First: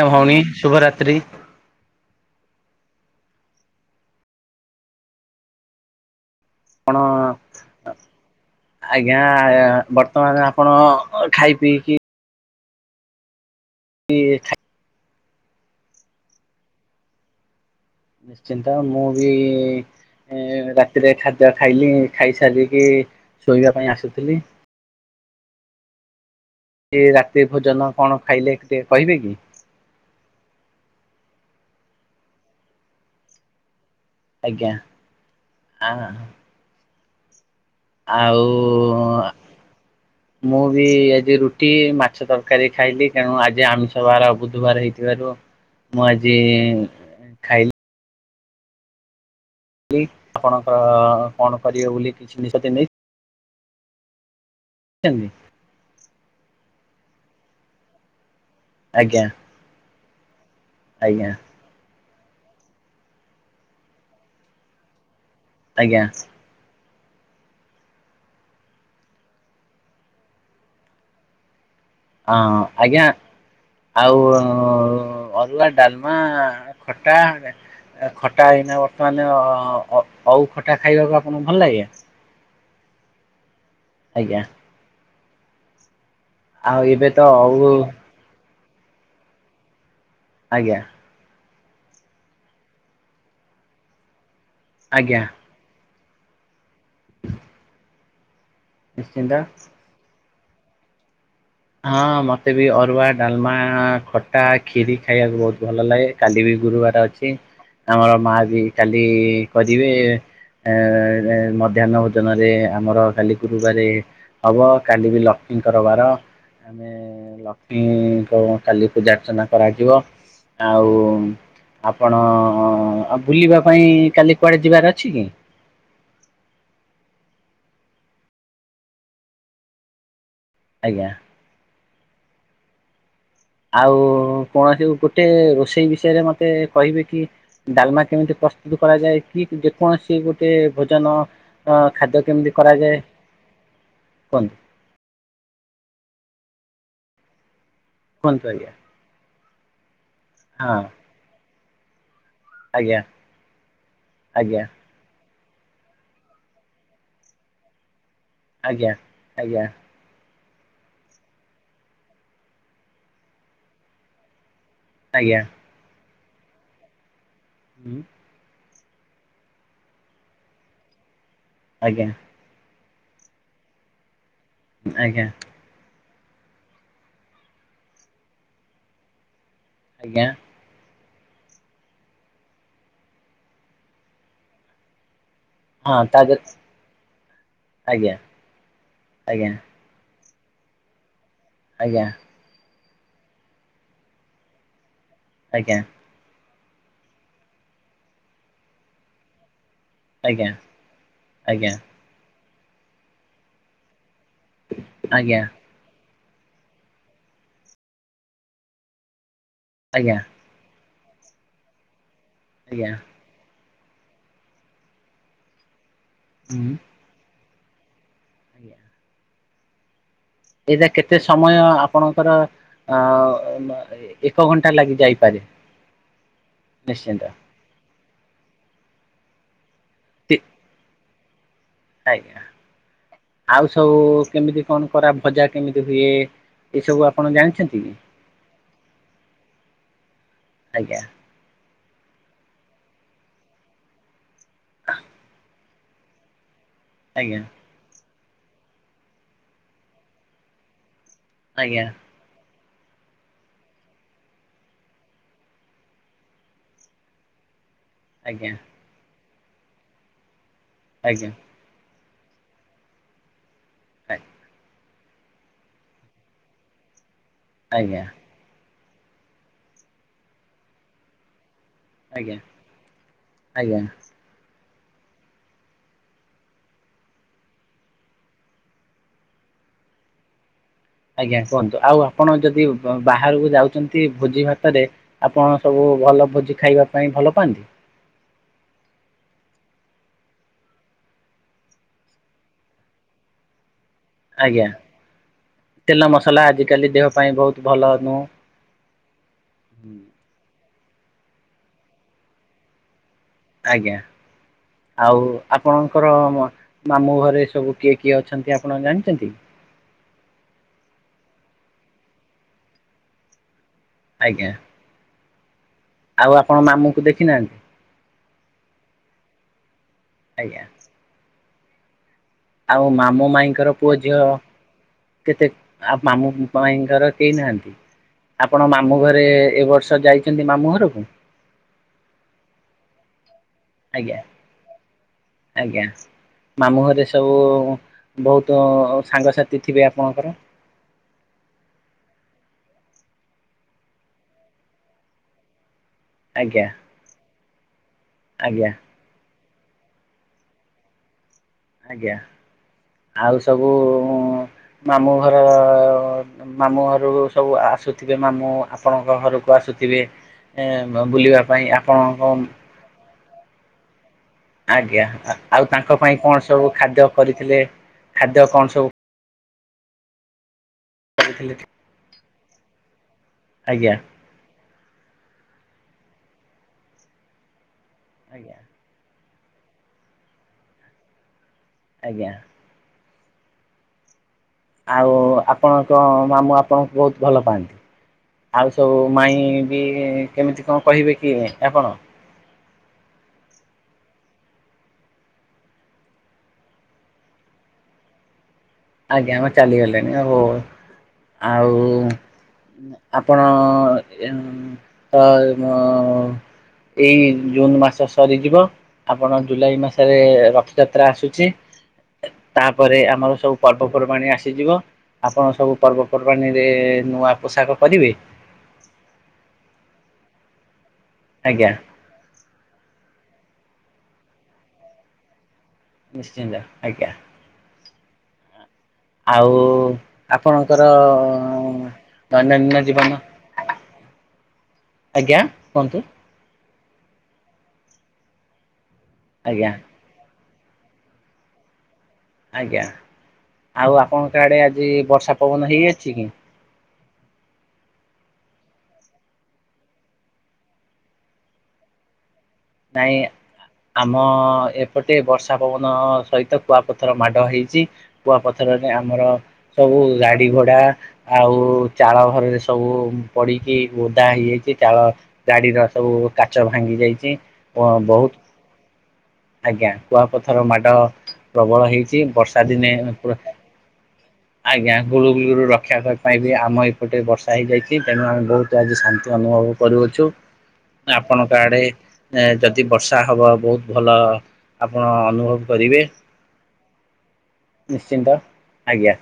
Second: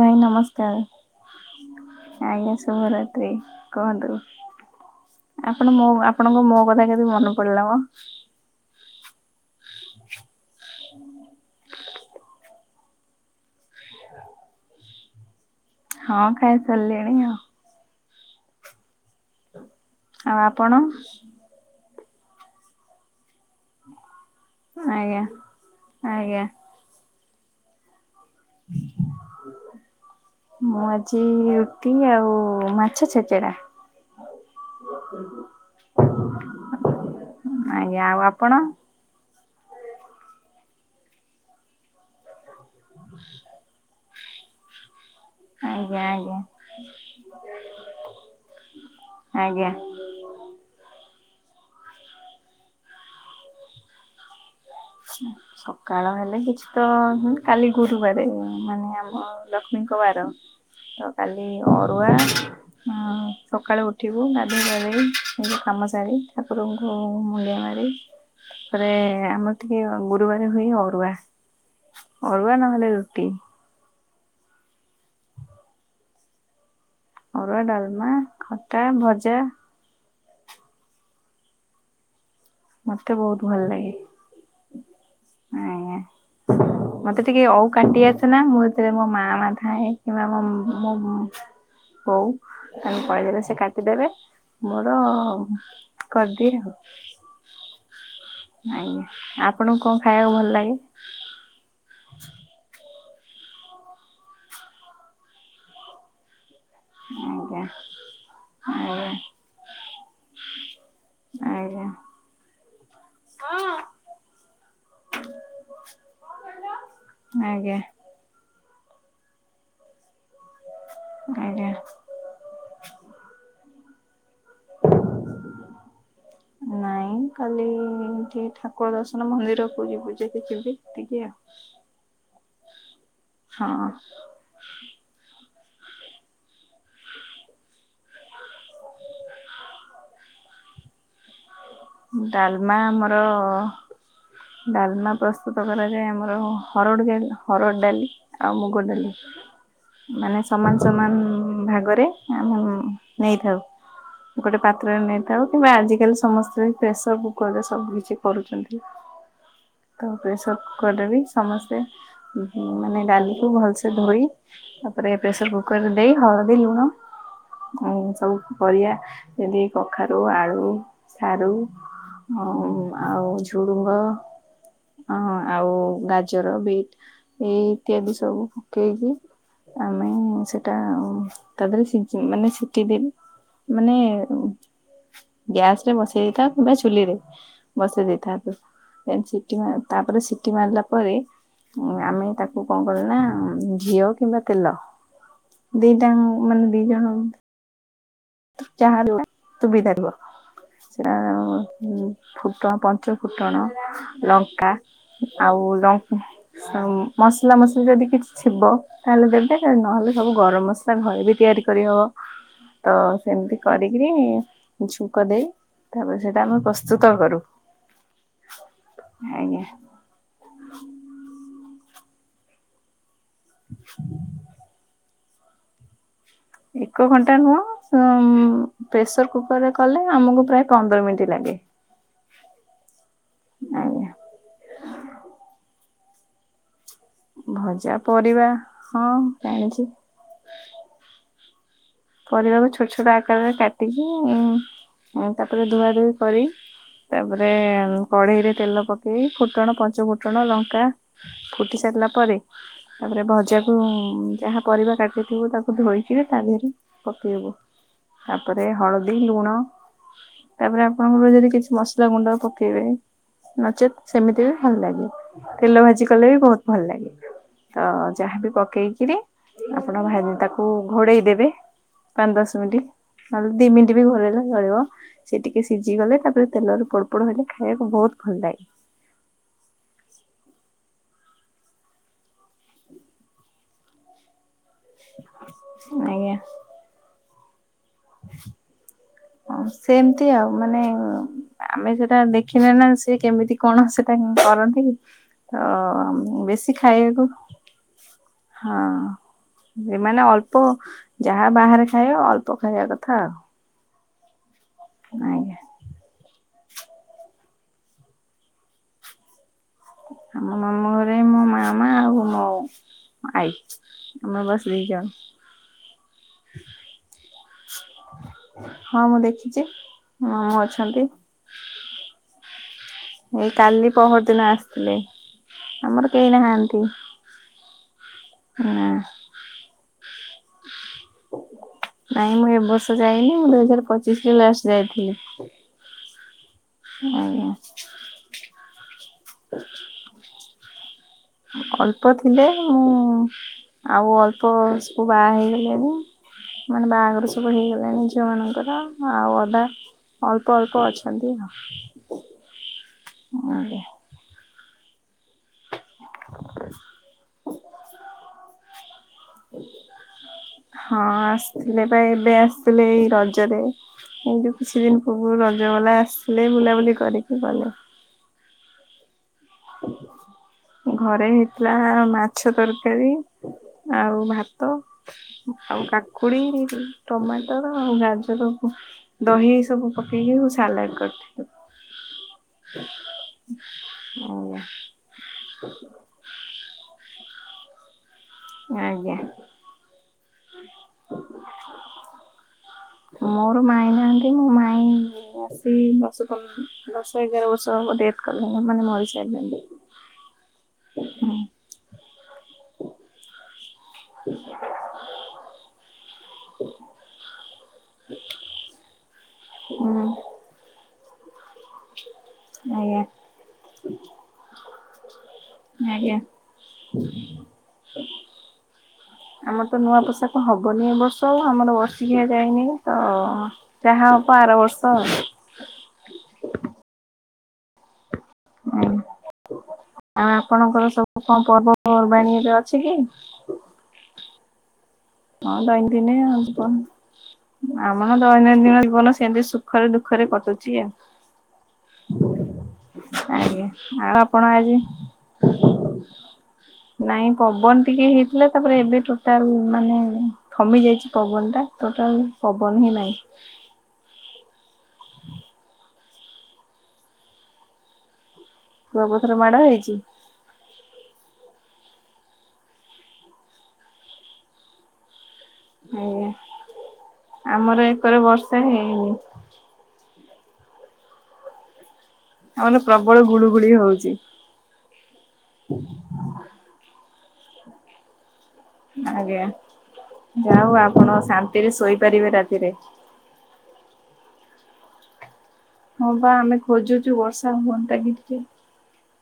ଆଜ୍ଞା ଭଉଣୀ ନମସ୍କାର ଶୁଭରାତ୍ରି। ଆଜ୍ଞା ଶୁଭରାତ୍ରି କୁହନ୍ତୁ। ଆପଣ ମୋ ଆପଣଙ୍କ ମୋ କଥା ଆପଣ କେମିତି ମନେ ପଡିଲା ମ ଆଜ୍ଞା ବର୍ତ୍ତମାନ ଆପଣ ଖାଇ ପିଇକି ଖାଇ [inaudible] ହଁ ଖାଇ ସାରିଲି। ଣି ଆଉ ନିଶ୍ଚିନ୍ତ ମୁଁ ବି ଆଉ ଆପଣ ରାତିରେ ଖା ଖାଇଲି ଖାଇସାରିକି ଶୋଇବା ପାଇଁ ଆସୁଥିଲି। ଆଜ୍ଞା ଆ୍ଞା। ଏ ରାତି ଭୋଜନ କଣ ଖାଇଲେ ଟିକେ କହିବେ କି? ମୁଁ ଆଜି ରୁଟି ଆଉ ମାଛ ଛେଚେଡା ଆଜ୍ଞା ଆଁ। ଆଜ୍ଞା ଆଉ ଆପଣ ମୁଁ ବି ଆଜି ରୁଟ ରୁଟି ମାଛ ତରକାରୀ ଖାଇଲି ତେଣୁ ଆଜି ଆମିଷ ବାର ବୁଧୁବାର ହେଇଥିବାରୁ। ଆଜ୍ଞା ମୁଁ ଆଜି ଆଜ୍ଞା ଖାଇଲି ଆଜ୍ଞା। ଆପଣଙ୍କର କଣ କରିବେ ବୋଲି କିଛି ନିଷତି ନେଇ ନେଇଛନ୍ତି ସକାଳ ହେଲେ କିଛି ତ କାଲି ଗୁରୁବାରେ ମାନେ ଆମ ଆଜ୍ଞା ଲକ୍ଷ୍ମୀଙ୍କ ବାର ତ ଆଜ୍ଞା କାଲି। ଅରୁଆ ସକାଳୁ ଉଠିବୁ ଗାଧେଇ ପାଧେଇ କାମ ଆଜ୍ଞା। ସାରି ଠାକୁରଙ୍କୁ ମୁଣ୍ଡିଆ ମାରି ତାପରେ ଆମ ଟିକେ ଗୁରୁବାର ହୁଏ ଅରୁଆ ଅରୁଆ ହଁ ନହେଲେ ଆଜ୍ଞା ରୁଟି। ଆଉ ଅରୁଆ ଡାଲମା ଖଟା ଅରୁଆ ଡାଲମା ଖଟା ଏଇନା ବର୍ତ୍ତମାନ ଭଜା ଅ ଅଉ ଖଟା ଖାଇବାକୁ ଆପଣଙ୍କୁ ଭଲ ଲାଗେ? ମତେ ବହୁତ ଭଲ ଲାଗେ। ଆଜ୍ଞା। ଆଜ୍ଞା ଆଉ ଏବେ ତ ମତେ ଟିକେ ଅଉ କାଟି ଆସେନା ମୁଁ ସେ ମୋ ମା ମାମା ଥାଏ କିମ୍ବା ମୋ ଆଜ୍ଞା। ଓ ହଉ ତାଲେ କଇଦେଲେ ସେ କାଟିଦେବେ ମୋର ଆଜ୍ଞା କରିଦିଏ ଆଉ। ନିଶ୍ଚିନ୍ତ। ଆଜ୍ଞା ଆପଣଙ୍କୁ କଣ ଖାଇବାକୁ ଭଲ ଲାଗେ- ହଁ ମତେ ବି ଅରୁଆ ଡାଲମା ଖଟା ଖିରି ଖାଇବାକୁ ବହୁତ ଭଲ ଲାଗେ କାଲି ବି ଗୁରୁବାର ଅଛି ଆଜ୍ଞା ଆମର ମା ବି କାଲି ଆଜ୍ଞା କରିବେ ଏ ଆଜ୍ଞା ମଧ୍ୟାହ୍ନ ଭୋଜନରେ ଆମର ଖାଲି ଗୁରୁବାରେ ହବ, କାଲି ବି ଲକ୍ଷ୍ମୀଙ୍କର ବାର। ଆମେ ଆଜ୍ଞା ଲକ୍ଷ୍ମୀଙ୍କୁ କାଲି ପୂଜା ଅର୍ଚ୍ଚନା କରାଯିବ। ଆଉ ଆଜ୍ଞା। ଆପଣ ଆଉ ବୁଲିବା ପାଇଁ କାଲି କୁଆଡେ ଯିବାର ଅଛି କି ନାଇଁ କାଲି ଏଠି ଠାକୁର ଦର୍ଶନ ମନ୍ଦିରକୁୁ ଯିବୁ ଯେ ଦେଖିକି ଆଜ୍ଞା ଏତିକି ଆଉ କୌଣସି ଗୋଟେ ରୋଷେଇ ବିଷୟରେ ମତେ କହିବେ କି ଡାଲମା କେମିତି ପ୍ରସ୍ତୁତ କରାଯାଏ କି ଯେ କୌଣସି ଗୋଟେ ଭୋଜନ ଅ ହଁ ଖାଦ୍ୟ କେମିତି ଡାଲମା କରାଯାଏ ଆମର କୁହନ୍ତୁ ଡାଲମା ପ୍ରସ୍ତୁତ କରାଯାଏ ଆମର ହରଡ଼ ଜାଇ ହରଡ଼ ଡାଲି କୁହନ୍ତୁ ଆଉ ଆଜ୍ଞା ମୁଗଡାଲି, ମାନେ ହଁ ସମାନ ସମାନ ଭାଗରେ। ଆମେ ଆଜ୍ଞା ନେଇଥାଉ, ଗୋଟେ ଆଜ୍ଞା ପାତ୍ରରେ ନେଇଥାଉ କିମ୍ବା ଆଜିକାଲି ସମସ୍ତେ ପ୍ରେସର କୁକର ରେ ସବୁ କିଛି କରୁଛନ୍ତି। ଆଜ୍ଞା ଆଜ୍ଞା ତ ପ୍ରେସର କୁକର ରେ ବି ସମସ୍ତେ ମାନେ ଡାଲିକୁୁ ଭଲସେ ଧୋଇ। ତାପରେ ଆଜ୍ଞା ପ୍ରେସର କୁକର୍ ରେ ଦେଇ ହଳଦି ଲୁଣ ହୁଁ ଉଁ ସବୁ ପରିବା ଯଦି କଖାରୁ ଆଳୁ ସାରୁ। ଆଜ୍ଞା। ହ ଆଉ ଝୁଡୁଙ୍ଗ। ଆଜ୍ଞା ହଁ- ଆଉ ଗାଜର ବିଟ୍ ଏଇ ଇତ୍ୟାଦି ସବୁ ପକେଇକି ଆଉ। ଆଜ୍ଞା। ସେଟା ତାପରେ ସିଜେଇ ମାନେ ସିଟି ଦେବି। ମାନେ- ଗ୍ୟାସ ରେ ହଁ ବସେଇ ତା ଦେଇଥାଅ ଦେହରେ କିମ୍ବା ଚୁଲି ରେ ବସେଇ ଆଜ୍ଞା ଦେଇଥାନ୍ତୁ କି। ଆଜ୍ଞା ସିଟି ମା ତାପରେ ସିଟି ମାରିଲା ପରେ ଆଜ୍ଞା ଆମେ ତାକୁ। କଣ କରିବ ନା ଘିଅ କିମ୍ବା ତେଲ ଆଜ୍ଞା ଦିଟା ମାନେ ଦି ଜଣ। ଯାହା ହେଲେ ସୁବିଧା ରୁହ। ଆଜ୍ଞା ଆଜ୍ଞା ଫୁଟଣ ପଞ୍ଚ ଫୁଟଣ ଲଙ୍କା ଆଜ୍ଞା ଆଜ୍ଞା ଆଉ ଲଙ୍କ୍ ମସଲା ମସଲା ଯଦି କିଛି ଥିବ ତାହେଲେ ଦେବେ, ନହେଲେ ସବୁ ଗରମ ମସ୍ ସେଟା ଘରେ ବି ତିଆରି କରିହବ। ତ ଆଜ୍ଞା ସେମିତି କରିକିରି ଛୁଙ୍କ ଦେଇ, ତାପରେ ସେଇଟା ଆମେ ହୁଁ ପ୍ରସ୍ତୁତ କରୁ। ଆଜ୍ଞା। ଆଜ୍ଞା। ଏଇଟା କେତେ ସମୟ ଆପଣଙ୍କର ଅ ହ ମ ଏକ ଘଣ୍ଟା ଲାଗି ଯାଇପାରେ। ଏକ ନିଶ୍ଚିନ୍ତ ଘଣ୍ଟା ନୁହଁ, ସମ୍ ପ୍ରେସର କୁକରରେ କଲେ, ତି ଆମକୁ ପ୍ରାୟ ପନ୍ଦର ମିନିଟ୍ ଲାଗେ। ଆଜ୍ଞା, ଆଉ ସବୁ ଆଜ୍ଞା କେମିତି କଣ କରା ଭଜା କେମିତି। ହୁଏ। ଏ ସବୁ ଆପ୍ ଭଜା ପରିବା ହଁ ଜାଣିଛି। ଆଜ୍ଞା। ପରିବାକୁ ଛୋଟ ଛୋଟ ଆକାରରେ କାଟିକି, ତାପରେ ଧୁଆ ଧୁଇ କରି। ଆଜ୍ଞା ତାପରେ କଢ଼େଇରେ ତେଲ ପକେଇ ଫୁଟଣ ପଞ୍ଚ ଫୁଟଣ ଲଙ୍କା- ଫୁଟି ଆଜ୍ଞା ସାରିଲା ପରେ। ତାପରେ ଭଜାକୁ ଯାହା ପରିବା କାଟିଥିବୁ ତାକୁ ଧୋଇକିରି ତା ଦେହରେ ପକେଇବୁ, ଆଜ୍ଞା ତାପରେ ହଳଦୀ ଲୁଣ ତାପରେ ଆପଣଙ୍କର ଆଜ୍ଞା। ଯଦି କିଛି ମସ୍ ମସଲା ଗୁଣ୍ଡ ପକେଇବେ ନଚେତ୍ ସେମିତି ବି ଭଲ ଲାଗିବ। ତେଲ ଭାଜି କଲେ ବି ବହୁତ ଭଲ ଲାଗେ, ଆଜ୍ଞା ତ ଆଜ୍ଞା ଯାହାବି ପକେଇକିରି ଆପଣ ଭା ତାକୁ ଘୋଡ଼େଇ ଦେବେ। ପାଞ୍ଚ ଦଶ ମିନିଟ୍, ନହେଲେ ଦି ଆଜ୍ଞା ମିନିଟ୍ ବି ଘୋଡେଇଲେ ଚଳିବ। ସେ ଟିକେ ସିଝି ଗଲେ ତାପରେ ତେଲରେ ପଡ଼ପଡ଼ ହେଲେ ଖାଇବାକୁ ବହୁତ ଭଲ ଲାଗେ। ଆଜ୍ଞା କୁହନ୍ତୁ, ଆଉ ଆପଣ ଯଦି ବାହାରକୁ ଯାଉଚନ୍ତି ଭୋଜି ଭାତ ଭାତରେ ଆପଣ ସବୁ ଭଲ ଆଜ୍ଞା ଭୋଜି ଖାଇବା ପାଇଁ ଭଲ ପାଆନ୍ତି? ଅଁ ସେମତି ଆଉ ମାନେ ଆମେ ସେଟା ଦେଖିବା ନା ସେ କେମିତି କଣ ସେ କଣ ଆଜ୍ଞା କରନ୍ତି? ଅ ତେଲ ମସଲା ବେଶୀ ଆଜିକାଲି ଦେହ ଖାଇଆକୁ। ପାଇଁ ବହୁତ ଭଲ ନୁହଁ। ହଁ, ସେମାନେ ଅଳ୍ପ ଯାହା ବାହାରେ ଖାଇବେ ଅଳ୍ପ ଖାଇବା କଥା ଆଉ। ଆଜ୍ଞା। ଆଉ ଆଜ୍ଞା। ଆପଣଙ୍କର ମାମୁଁ ଘରେ ସବୁ କିଏ କିଏ ଅଛନ୍ତି? ଆପଣ ଜାଣିଚନ୍ତି? ଆମ ମାମୁଁ ଘରେ ମୋ ମାାମା ଆଉ ମୋ ଆଈ। ଆମ ଆଜ୍ଞା ବସ୍ ନେଇଯାଅ। [unintelligible] ଆଉ ଆପଣ ମାମୁଁକୁ ଦେଖିନାହାନ୍ତି? ହଁ ମୁଁ ଦେଖିଛି ମୋ ଆଜ୍ଞା ମାମୁଁ ଅଛନ୍ତି। ଆଉ ମାମୁଁ ଏଇ ମାଇଁଙ୍କର କାଲି ପୁଅ ଝିଅ ପହର ଦିନ ଆସିଥିଲେ। କେତେ ଆଉ ଆମର କେହି ମାମୁଁ ନାହାନ୍ତି ମାଇଙ୍କର କେଇନାହାନ୍ତି ଆପଣ ନା ମାମୁଁ ଘରେ ଏ ବର୍ଷ ଯାଇଚନ୍ତି ମାମୁଁ ଘରକୁ? ନାଇଁ ମୁଁ ଏ ବର୍ଷ ଯାଇନି ମୁଁ ଦୁଇ ହଜାର ଆଜ୍ଞା ପଚିଶରେ ଲାଷ୍ଟ ଯାଇଥିଲି। ଆଜ୍ଞା ମାମୁଁ ଘରେ ସବୁ ଆଜ୍ଞା ବହୁତ ସାଙ୍ଗସାଥି ଥିବେ ଆପଣଙ୍କର? ଅଳ୍ପ ଥିଲେ ମୁଁ ଆଉ ଅଳ୍ପ ସବୁ ବାହା ହେଇଗଲେଣିି। ଆଜ୍ଞା ମାନେ ବାହାଘର ସବୁ ହେଇଗଲାଣି ଝିଅ ଆଜ୍ଞା ମାନଙ୍କର ଆଉ ଅଧା ଅଳ୍ ଅଳ୍ପ ଅଳ୍ପ ଅଛନ୍ତି ଆଜ୍ଞା ଆଉ, ଆଜ୍ଞା। ଅଁ ମାମୁଁ ଘର ଅ ମାମୁଁ ଘର ସବୁ ଆସୁଥିବେ ମାମୁଁ ଆପଣଙ୍କ ଘରକୁ ଆସୁଥିବେ? ଏଁ ବୁଲିବା ପାଇଁ ଆପଣଙ୍କ ହେଲେ ଏଇ ରଜରେ ଏ ଯୁ ଆଜ୍ଞା ଆ ଆଉ ତାଙ୍କ ପାଇଁ କଣ ସବୁ ବୁଲାବୁଲି ଖାଦ୍ୟ କରିକି କରିଥିଲେ ଗଲେ। ଖାଦ୍ୟ କଣ ସବୁ ଘରେ କରିଥିଲେ? ହେଇଥିଲା ମାଛ ତରକାରୀ ଆଜ୍ଞା ଆଉ ଭା ତ ଆଉ କାକୁଡି ଟମାଟ ଆଉ ଗାଜର ଆଜ୍ଞା ଦହି ଏସବୁ ପକେଇକି ମୁଁ ସାଲାଟ କରିଥିଲି। ଆଜ୍ଞା। ଆଜ୍ଞା ଆଉ ଆପଣଙ୍କ ମାମୁଁ ଆପଣଙ୍କୁ ବହୁତ ଭଲ ପାଆନ୍ତି? ଆଉ ସବୁ ଆଜ୍ଞା ମାଇଁ ବି କେମିତି କଣ କହିବେ କି ଆପଣ? ମୋର ମାଇଁ ନାହାନ୍ତି ମୋ ମାଇଁ ସେ ଦଶ ପନ୍ଦ ଦଶ ଏଗାର ବର୍ଷ ହବ ଡେଥ କଲେଣି ମାନେ ମରି ଆଜ୍ଞା ଓ ଚାଲିଗଲେଣି ଓହୋ ହୁଁ ଆଉ ଆପଣ ତ ମ ଏଇ ଜୁନ ମାସ ସରିଯିବ ଆପଣ ଜୁଲାଇ ମାସରେ ରଥଯାତ୍ରା ଆସୁଚି। ତାପରେ ଆଜ୍ଞା ଆମର ସବୁ ପର୍ବପର୍ବାଣି ଆସିଯିବ ଆପଣ ସବୁ ଆଜ୍ଞା ପର୍ବପର୍ବାଣିରେ ନୂଆ ପୋଷାକ କରିବେ। ଆମର ତ ନୂଆ ପୋଷାକ ହବନି ଏ ବର୍ଷ ଆଜ୍ଞା ଆମର ବର୍ଷ କିୟା ଯାଇନି ବା ଯାହା ହବ ଆର ବର୍ଷ। ନିଶ୍ଚିନ୍ତ ଆଜ୍ଞା‍। ହୁଁ ଆଉ ଆପଣଙ୍କର ସବୁ କଣ ପର୍ବପର୍ବାଣିରେ ଦୈନନ୍ଦିନ ଅଛି କି ଜୀବନ ଆଜ୍ଞା ହଁ କୁହନ୍ତୁ ଦୈନନ୍ଦିନ ଆଉ ଯିବ। [unintelligible] ମା ଦୈନନ୍ଦିନ ଜୀବନ ସେମିତି ଆଜ୍ଞା ସୁଖରେ ଦୁଃଖ ଖ ରେ କଟୁଛି ଆଉ ଆଜ୍ଞା ଆଉ ଆପଣଙ୍କ ଆଡେ ଆଜି ବର୍ଷା ପବନ ହେଇଅଛି କି? ନାଇଁ ପବନ ଟିକେ ହେଇଥିଲା ତାପରେ ଏବେ ଟୋଟାଲ୍ ମାନେ ଥମିଯାଇଛି ପବନ ଟା ଟୋଟାଲ୍ ପବନ ହିଁ ନାହିଁ। ନାଇଁ ଆମ ଏପଟେ ବର୍ଷା ପବନ ସହିତ କୁଆପଥର ମାଡ଼ ହେଇଚି। କୁଆ ପଥରରେ ଆମର କୁଆପଥର ମାଡ ହେଇଛି। ସବୁ ଗାଡି ଘୋଡା ଆଉ ଚାଳ ଘରରେ ସବୁ ପଡିକି ଓଦା ହେଇଯାଇଛି ଚାଳ ଗାଡିର ସବୁ ଆଜ୍ଞା କାଚ ଭାଙ୍ଗି ଯାଇଚି। ଆମର ଏକରେ ବର୍ଷା ହେଇନି। ଆଜ୍ଞା। କୁଆପଥର ମାଡ ପ୍ରବଳ ହେଇଛି ବର୍ଷା ଦିନେ ପୁ [unintelligible] ହଉଚି। ଆଜ୍ଞା ଗୁଳୁଗୁଳିରୁ ରକ୍ଷା ପାଇବେ। ଆମ ଏପଟେ ବର୍ଷା ହେଇଯାଇଛି। ତେଣୁ ଆମେ ବହୁତ୍ ତ ଆଜି ଶାନ୍ତି ଆଜ୍ଞା ଅନୁଭବ କରୁଅଛୁ। ଯାଉ ଆପଣ ଆପଣଙ୍କ ଶାନ୍ତିରେ ଆଡେ ଶୋଇପାରିବେ ଏଁ ରାତିରେ। ଯଦି ବର୍ଷା ଟା ହବ ବହୁତ ଭଲ ଆପଣ ଅନୁଭବ କରିବେ ହଁ ପା ଆମେ ଖୋଜୁଚୁ ବର୍ଷା ହୁଅନ୍ତା କି ନିଶ୍ଚିନ୍ତ ଟିକେ ଆଜ୍ଞା।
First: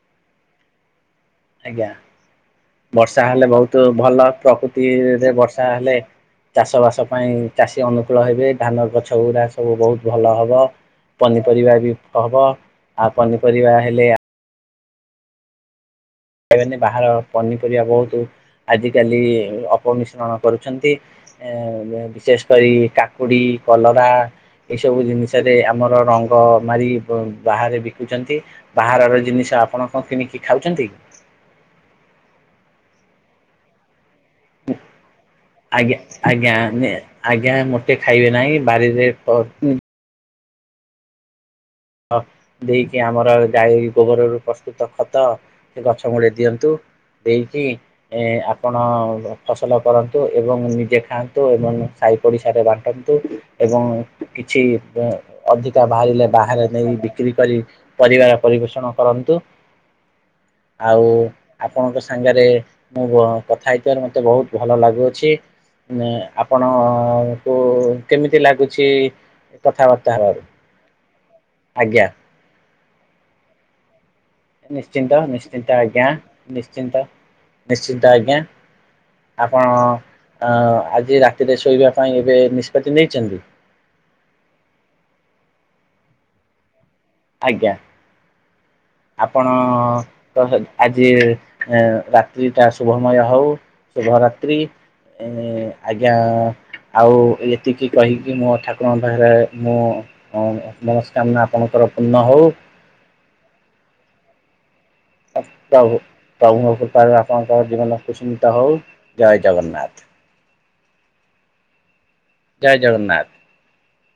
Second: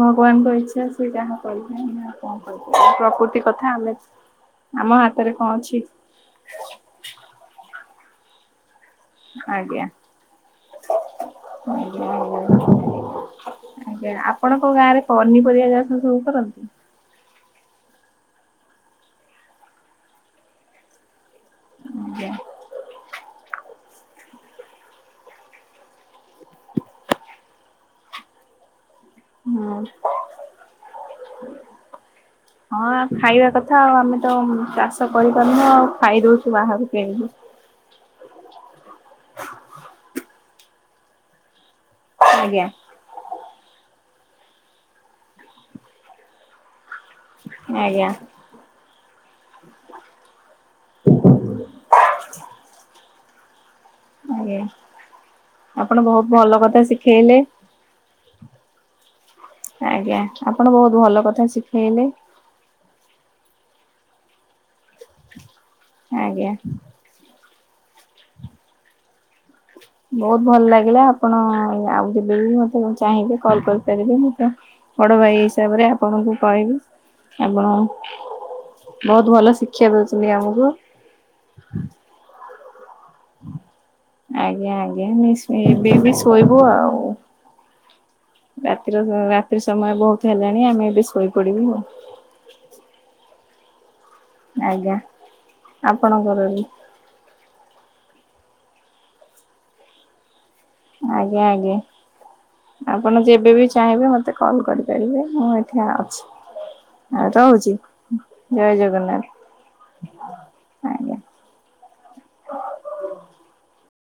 ଭଗବାନଙ୍କ ଇଚ୍ଛା ସେ ଯାହା କରିବେ ଆଜ୍ଞା ଆମେ ଆଉ କଣ କରି ପାରିବା। ବର୍ଷା ପ୍ରକୃତି ହେଲେ ବହୁତ କଥା ଆମେ ଭଲ ଆମ ହାତରେ କଣ ଅଛି। ଚାଷ ବାସ ପାଇଁ ଚାଷୀ ଅନୁକୂଳ ହେବେ ଧାନ ଗଛ ଗୁଡା ସବୁ ଆଜ୍ଞା। ବହୁତ ଭଲ ହବ। ପନିପରିବା ବି ଆଜ୍ଞା ହବ ଆଜ୍ଞା ଆଉ ପନିପରିବା ଆଜ୍ଞା ହେଲେ ଆପଣଙ୍କ ଗାଁରେ ପନିପରିବା ଚାଷ ସବୁ କରନ୍ତି? ଖାଇବେନି ବାହାର ପନିପରିବା ବହୁତୁ ଆଜିିକାଲି ଅପମିଶ୍ରଣ କରୁଛନ୍ତି। ଏ ଆଜ୍ଞା ବିଶେଷ କରି କାକ୍ କକୁଡି, କଲରା ଏଇସବୁ ଜିନିଷରେ ଆମର ରଙ୍ଗ ମାରିକି ବାହାରେ ବିକୁଛନ୍ତି। ବାହାରର ଜିନିଷ ହୁଁ। ଆପଣ କଣ କିଣିକି ଖାଉଛନ୍ତି କି? ହଁ ଖାଇବା କଥା ଆଉ ଆମେ ତ ଚାଷ କରିପାରୁନୁ ଆଉ ଖାଇଦଉଛୁ ବାହାରଘକୁ କିଣିକି। ସେ ଖାଇବେ ନାହିଁ ବାରିରେ ଫଳ। ହୁଁ। ହ ଆଜ୍ଞା ଦେଇକି ଆମର ଗାଈ ଗୋବରରୁ ପ୍ରସ୍ତୁତ ଖତ ସେ ଗଛ ମୂଳେ ଦିଅନ୍ତୁ। ଦେଇକି ଆଜ୍ଞା ଏଁ ଆ ଆପଣ ଫସଲ କରନ୍ତୁ ଏବଂ ନିଜେ ଖାଆନ୍ତୁ ଏବଂ ସହି ପଡିଶାରେ ବାଣ୍ଟନ୍ତୁ। ଏବଂ ଆଜ୍ଞା କିଛି [unintelligible] ଅଧିକା ଆପଣ ବହୁତ ବାହାରିଲେ ଭଲ ବାହାରେ କଥା ନେଇ ବିକ୍ରି ଶିଖେଇଲେ। କରି ପରିବାର ପରିବପୋଷଣ କରନ୍ତୁ। ଆଜ୍ଞା ଆପଣ ବହୁତ ଆଉ ଭଲ କଥା ଆପଣଙ୍କ ଶିଖେଇଲେ ସାଙ୍ଗରେ ମୁଁ କଥା ହେଇଥିବାରୁ ମୋତେ ବହୁତ ଭଲ ଲାଗୁଅଛି। ଆଜ୍ଞା। ଆପଣ କୁ କେମିତି ଲାଗୁଛି? କଥାବାର୍ତ୍ତା ହେବାରୁ ବହୁତ ଭଲ ଲାଗିଲା ଆପଣ ଆଜ୍ଞା। ଆଉ ଯବେ ବି ମତେ ଚାହିଁବେ କଲ୍ କରିପାରିବେ। ତ ନିଶ୍ଚିନ୍ତ ବଡ ଭାଇ ନିଶ୍ଚିନ୍ତ ହିସାବରେ ଆଜ୍ଞା ଆପଣଙ୍କୁ କହିବି। ନିଶ୍ଚିନ୍ତ ଆପଣ ନିଶ୍ଚିନ୍ତ ଆଜ୍ଞା ବହୁତ ଭଲ ଶିକ୍ଷା ଦଉଛନ୍ତି ଆମକୁ। ତେବେ ଶୋଇବା ପାଇଁ ଏବେ ନିଷ୍ପତି ନେଇଛନ୍ତି! ଆଜ୍ଞା ଆଜ୍ଞା ନିସ୍‌ [inaudible] ଏବେ [inaudible] ଏବେ ଶୋଇବୁ ଆଉ। ଆଜ୍ଞା। ରାତିର ଆପଣ ରାତ୍ରି ସମୟ ବହୁତ ହେଲାଣି ଆମେ ଏବେ ଆଜି ଶୋଇପଡିବୁ ଆଉ ରାତିଟା ଶୁଭମୟ ହଉ ଶୁଭରାତ୍ରି ଆଜ୍ଞା। ଆଜ୍ଞା ଆପଣଙ୍କର ବି ଆଉ ଏତିକି କହିକି ମୋ ଠାକୁରଙ୍କ ପାଖରେ ମୁଁ ଆଜ୍ଞା ମନସ୍କାମନା ଆଜ୍ଞା। ଆପଣଙ୍କର ପୂର୍ଣ୍ଣ ହଉ। ଆପଣ ଯେବେ ବି ଚାହିଁବେ ମତେ କଲ୍ କରିବେ। ପ୍ରଭୁ ପ୍ରଭୁ ଆଉ ଆପଣଙ୍କ ରହୁଛି ଜୀବନୁସିିତ ଜୟ ହଉ ଜଗନ୍ନାଥ ଜୟ ଜଗନ୍ନାଥ। ହ ଆଜ୍ଞା ଜୟ ଜଗନ୍ନାଥ